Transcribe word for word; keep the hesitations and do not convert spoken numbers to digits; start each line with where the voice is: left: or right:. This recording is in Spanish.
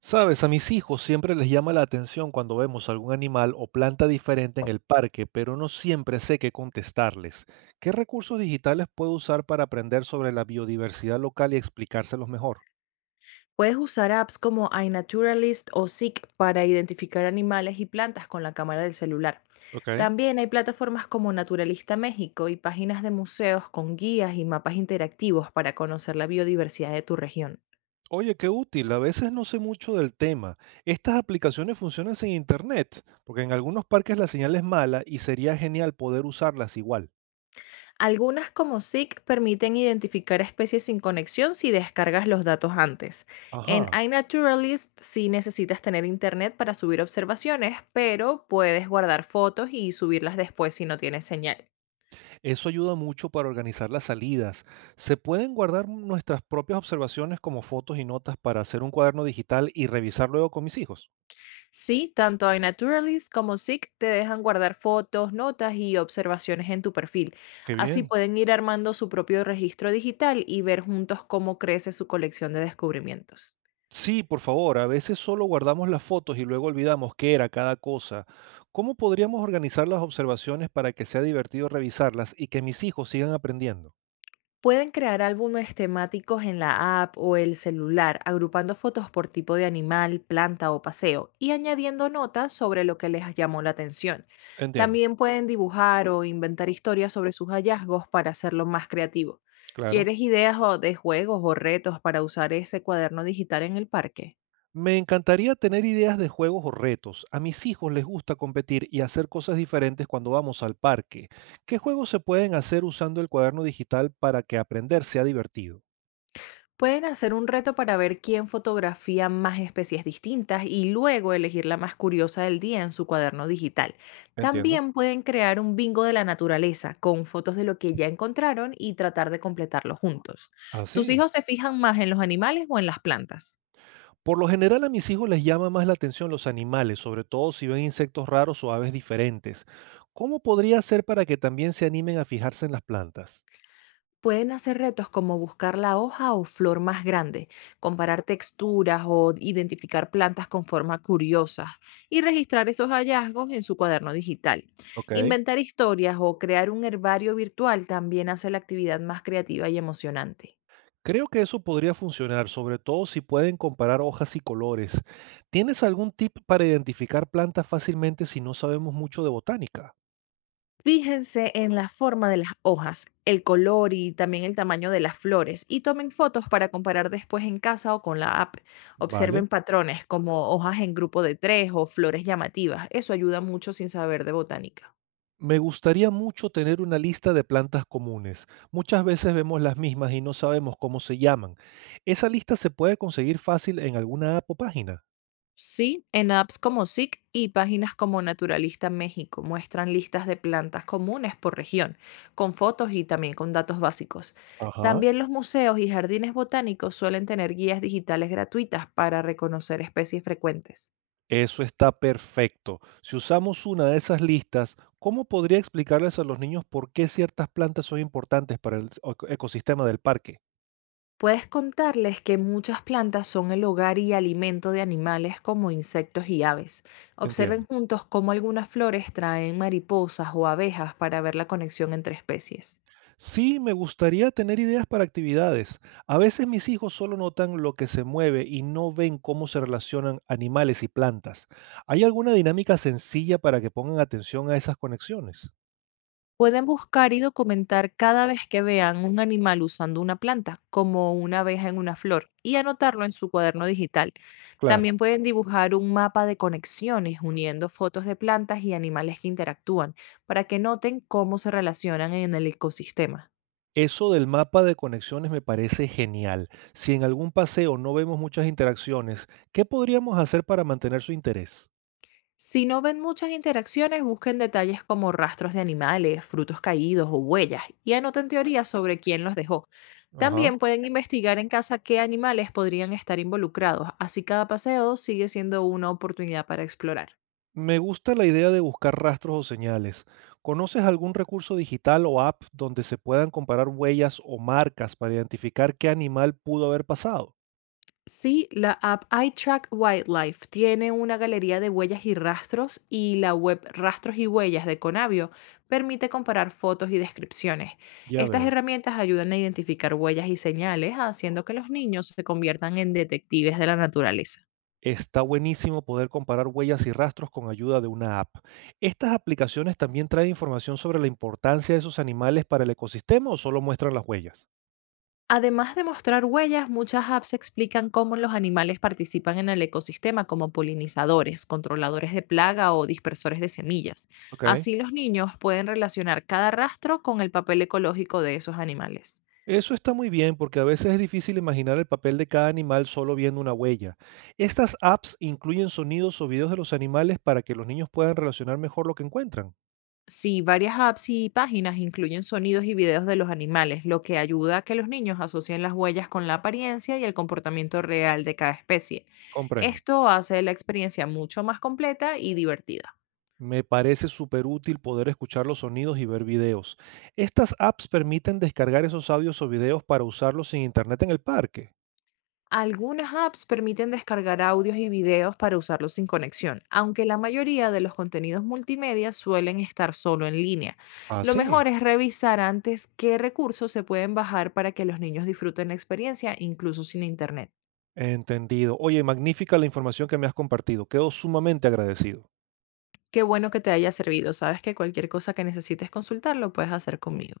right: Sabes, a mis hijos siempre les llama la atención cuando vemos algún animal o planta diferente en el parque, pero no siempre sé qué contestarles. ¿Qué recursos digitales puedo usar para aprender sobre la biodiversidad local y explicárselos mejor?
left: Puedes usar apps como iNaturalist o Seek para identificar animales y plantas con la cámara del celular.
right: Ok.
left: También hay plataformas como Naturalista México y páginas de museos con guías y mapas interactivos para conocer la biodiversidad de tu región.
right: Oye, qué útil. A veces no sé mucho del tema. Estas aplicaciones funcionan sin internet, porque en algunos parques la señal es mala y sería genial poder usarlas igual.
left: Algunas, como Seek, permiten identificar especies sin conexión si descargas los datos antes. En
right: Ajá.
left: iNaturalist sí necesitas tener internet para subir observaciones, pero puedes guardar fotos y subirlas después si no tienes señal.
right: Eso ayuda mucho para organizar las salidas. ¿Se pueden guardar nuestras propias observaciones como fotos y notas para hacer un cuaderno digital y revisar luego con mis hijos?
left: Sí, tanto iNaturalist como Seek te dejan guardar fotos, notas y observaciones en tu perfil.
right: Qué
left: Así
right: bien.
left: pueden ir armando su propio registro digital y ver juntos cómo crece su colección de descubrimientos.
right: Sí, por favor, a veces solo guardamos las fotos y luego olvidamos qué era cada cosa. ¿Cómo podríamos organizar las observaciones para que sea divertido revisarlas y que mis hijos sigan aprendiendo?
left: Pueden crear álbumes temáticos en la app o el celular, agrupando fotos por tipo de animal, planta o paseo, y añadiendo notas sobre lo que les llamó la atención.
right: Entiendo,
left: También pueden dibujar o inventar historias sobre sus hallazgos para hacerlo más creativo.
right: claro.
left: ¿Quieres ideas o de juegos o retos para usar ese cuaderno digital en el parque?
right: Me encantaría tener ideas de juegos o retos. A mis hijos les gusta competir y hacer cosas diferentes cuando vamos al parque. ¿Qué juegos se pueden hacer usando el cuaderno digital para que aprender sea divertido?
left: Pueden hacer un reto para ver quién fotografía más especies distintas y luego elegir la más curiosa del día en su cuaderno digital.
right: Entiendo.
left: También pueden crear un bingo de la naturaleza con fotos de lo que ya encontraron y tratar de completarlo juntos.
right: Ah,
left: ¿Tus
right: sí.
left: hijos se fijan más en los animales o en las plantas?
right: Por lo general a mis hijos les llama más la atención los animales, sobre todo si ven insectos raros o aves diferentes. ¿Cómo podría hacer para que también se animen a fijarse en las plantas?
left: Pueden hacer retos como buscar la hoja o flor más grande, comparar texturas o identificar plantas con forma curiosa, y registrar esos hallazgos en su cuaderno digital.
right: Ok.
left: Inventar historias o crear un herbario virtual también hace la actividad más creativa y emocionante.
right: Creo que eso podría funcionar, sobre todo si pueden comparar hojas y colores. ¿Tienes algún tip para identificar plantas fácilmente si no sabemos mucho de botánica?
left: Fíjense en la forma de las hojas, el color y también el tamaño de las flores, y tomen fotos para comparar después en casa o con la app.
right: Vale.
left: Observen patrones como hojas en grupo de tres o flores llamativas. Eso ayuda mucho sin saber de botánica.
right: Me gustaría mucho tener una lista de plantas comunes. Muchas veces vemos las mismas y no sabemos cómo se llaman. ¿Esa lista se puede conseguir fácil en alguna app o página?
left: Sí, en apps como S I C y páginas como Naturalista México muestran listas de plantas comunes por región, con fotos y también con datos básicos.
right: Ajá.
left: También los museos y jardines botánicos suelen tener guías digitales gratuitas para reconocer especies frecuentes.
right: Eso está perfecto. Si usamos una de esas listas, ¿cómo podría explicarles a los niños por qué ciertas plantas son importantes para el s- eco- ecosistema del parque?
left: Puedes contarles que muchas plantas son el hogar y alimento de animales como insectos y aves. Observen
right: Entiendo.
left: juntos cómo algunas flores traen mariposas o abejas, para ver la conexión entre especies.
right: Sí, me gustaría tener ideas para actividades. A veces mis hijos solo notan lo que se mueve y no ven cómo se relacionan animales y plantas. ¿Hay alguna dinámica sencilla para que pongan atención a esas conexiones?
left: Pueden buscar y documentar cada vez que vean un animal usando una planta, como una abeja en una flor, y anotarlo en su cuaderno digital.
right: Claro.
left: También pueden dibujar un mapa de conexiones uniendo fotos de plantas y animales que interactúan, para que noten cómo se relacionan en el ecosistema.
right: Eso del mapa de conexiones me parece genial. Si en algún paseo no vemos muchas interacciones, ¿qué podríamos hacer para mantener su interés?
left: Si no ven muchas interacciones, busquen detalles como rastros de animales, frutos caídos o huellas, y anoten teorías sobre quién los dejó.
right: Ajá.
left: También pueden investigar en casa qué animales podrían estar involucrados, así cada paseo sigue siendo una oportunidad para explorar.
right: Me gusta la idea de buscar rastros o señales. ¿Conoces algún recurso digital o app donde se puedan comparar huellas o marcas para identificar qué animal pudo haber pasado?
left: Sí, la app iTrack Wildlife tiene una galería de huellas y rastros, y la web Rastros y Huellas de Conavio permite comparar fotos y descripciones.
right: Ya
left: Estas
right: veo.
left: herramientas ayudan a identificar huellas y señales, haciendo que los niños se conviertan en detectives de la naturaleza.
right: Está buenísimo poder comparar huellas y rastros con ayuda de una app. ¿Estas aplicaciones también traen información sobre la importancia de esos animales para el ecosistema o solo muestran las huellas?
left: Además de mostrar huellas, muchas apps explican cómo los animales participan en el ecosistema como polinizadores, controladores de plaga o dispersores de semillas.
right: Ok.
left: Así los niños pueden relacionar cada rastro con el papel ecológico de esos animales.
right: Eso está muy bien porque a veces es difícil imaginar el papel de cada animal solo viendo una huella. Estas apps incluyen sonidos o videos de los animales para que los niños puedan relacionar mejor lo que encuentran.
left: Sí, varias apps y páginas incluyen sonidos y videos de los animales, lo que ayuda a que los niños asocien las huellas con la apariencia y el comportamiento real de cada especie.
right: Comprendo.
left: Esto hace la experiencia mucho más completa y divertida.
right: Me parece súper útil poder escuchar los sonidos y ver videos. Estas apps permiten descargar esos audios o videos para usarlos sin internet en el parque.
left: Algunas apps permiten descargar audios y videos para usarlos sin conexión, aunque la mayoría de los contenidos multimedia suelen estar solo en línea.
right: Ah,
left: Lo
right: sí.
left: mejor es revisar antes qué recursos se pueden bajar para que los niños disfruten la experiencia incluso sin internet.
right: Entendido. Oye, magnífica la información que me has compartido. Quedo sumamente agradecido.
left: Qué bueno que te haya servido. Sabes que cualquier cosa que necesites consultar lo puedes hacer conmigo.